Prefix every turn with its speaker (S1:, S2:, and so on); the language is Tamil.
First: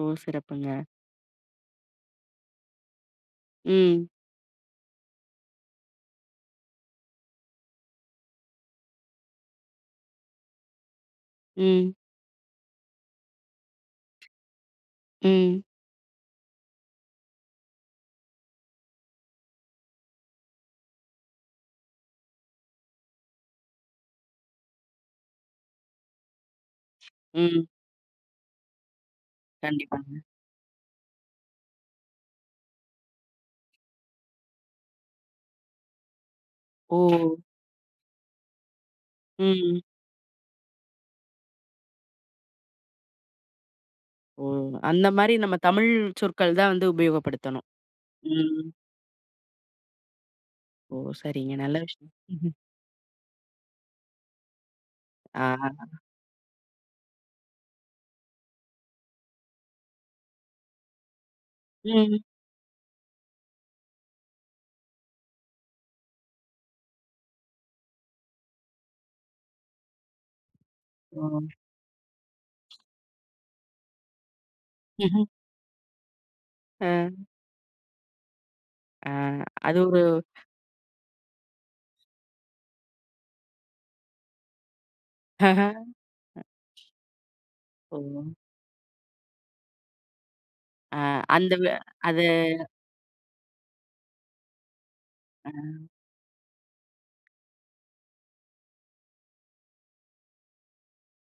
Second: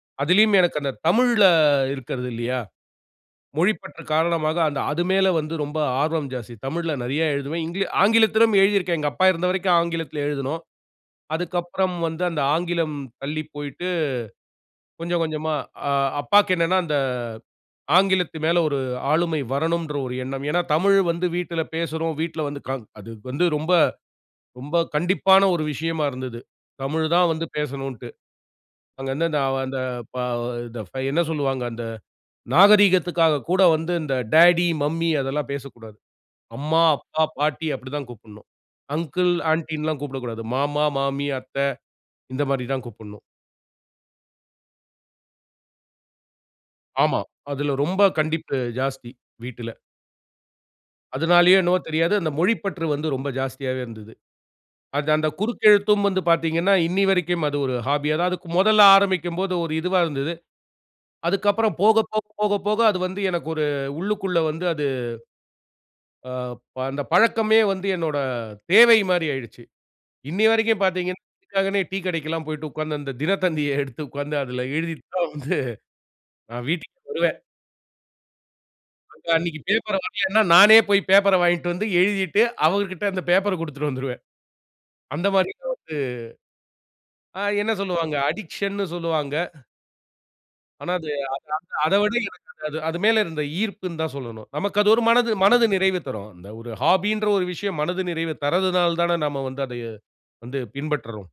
S1: ஓ!
S2: அதிலயும் எனக்கு
S1: சிறப்புங்க!
S2: அந்த தமிழ்ல இருக்கறது இல்லயா? மொழி பற்று
S1: ம்.
S2: காரணமாக அந்த அது மேல வந்து ரொம்ப ஆர்வம் ஜாஸ்தி. தமிழ்ல நெறைய எழுதுவேன். இங் ஆங்கிலத்திலும் எழுதிருக்கிறேன். எங்க அப்பா இருந்த வரைக்கும் ஆங்கிலத்தில எழுதினோம். அதுக்கு
S1: ம்.
S2: அப்புறம் வந்து, அந்த ஆங்கிலம் தள்ளிப் போய்ட்டு, கொஞ்சம் கொஞ்சமா.
S1: ம்.
S2: அ, அப்பாக்கு என்னன்னா, அந்த ஆங்கிலத்து மேல ஒரு ஆளுமை வரணும்ன்ற ஒரு எண்ணம். ஏன்னா தமிழ் வந்து வீட்டில பேசுறோம். வீட்டில வந்து க அது வந்து ரொம்ப ரொம்ப கண்டிப்பான ஒரு விஷயமா இருந்தது. தமிழ் தான் வந்து
S1: ம்.
S2: பேசணும்ன்ட்டு. அங்க வந்து அ வ அந்த
S1: கண்டிப்பாங்க.
S2: பா இந்த ஃபை என்ன சொல்வாங்க, அந்த, நாகரீகத்துக்காக கூட வந்து இந்த டாடி, மம்மி அதெல்லாம் பேசக்கூடாது. அம்மா, அப்பா,
S1: ஓ!
S2: பாட்டி அப்படி தான் கூப்பிடணும். அங்கிள்,
S1: ம்.
S2: ஆண்டின்னுலாம் கூப்பிடக்கூடாது. மாமா, மாமி, அத்த. இந்த மாரி தான் கூப்பிடணும்.
S1: ஓ. அந்த மாரி நம்ம தமிழ் சொற்கள் தான் வந்து
S2: ஆமா.
S1: உபயோகப்படுத்தணும்.
S2: அதில ரொம்ப கண்டிப்பு
S1: ம்.
S2: ஜாஸ்தி! வீட்டில.
S1: ஓ! சரிங்க,
S2: அதனாலேயோ
S1: நல்ல
S2: என்னவோ
S1: விஷயம்.
S2: தெரியாது. அந்த மொழிப்பற்று வந்து ரொம்ப ஜாஸ்தியாவே இருந்தது. அது அந்த
S1: அஹ.
S2: குறுக்கெழுத்தும் வந்து பார்த்தீங்கன்னா, இன்னைய வரைக்கும் அது ஒரு ஹாபி! அதாவது முதல்ல ஆரம்பிக்கும்போது ஒரு இதுவா இருந்தது. அதுக்கு அப்புறம் போக,
S1: ம்.
S2: போக, போக, போக அது வந்து எனக்கு ஒரு உள்ளுக்குள்ள வந்து அது அ, ப அந்த பழக்கமே வந்து என்னோட தேவை மாரி ஆயிடுச்சு. இன்னைய வரைக்கும் பார்த்தீங்கன்னா,
S1: ம்.
S2: இதுக்காக டீ கடைக்குலாம் போய்ட்டு உட்கார்ந்து, அந்த தினத்தந்திய எடுத்து உக்காந்து, அதில எழுதிட்டு
S1: ம்ஹ்ம்.
S2: தான் வந்து, நான் வீட்டுக்கே
S1: அ.
S2: வருவேன்.
S1: அ.
S2: அங்க அன்னைக்கு
S1: அது
S2: பேப்பர்
S1: ஒரு
S2: வரலன்னா, நானே போய் பேப்பர வாங்கிட்டு வந்து, எழுதிட்டு, அவர் கிட்ட அந்த பேப்பர கொடுத்துட்டு வந்துருவேன். அந்த மாதிரிலாம்
S1: அஹ.
S2: வந்து
S1: அ.
S2: அ, என்ன சொல்லுவாங்க,
S1: ஓ!
S2: அடிக்க்ஷன்னு சொல்லுவாங்க. ஆனா
S1: அ,
S2: அது
S1: அந்த வ
S2: [unintelligible] அத விட
S1: அது
S2: [unintelligible] அது மேல இருந்த ஈர்ப்புன்னு தான் சொல்லணும். நமக்கு அது ஒரு மனது மனது
S1: அ.
S2: நிறைவு தரும். இந்த ஒரு ஹாபின்ற ஒரு விஷயம் மனது நிறைவு தருவதனால தான நாம வந்து அதைய வந்து பின்பற்றுறோம்.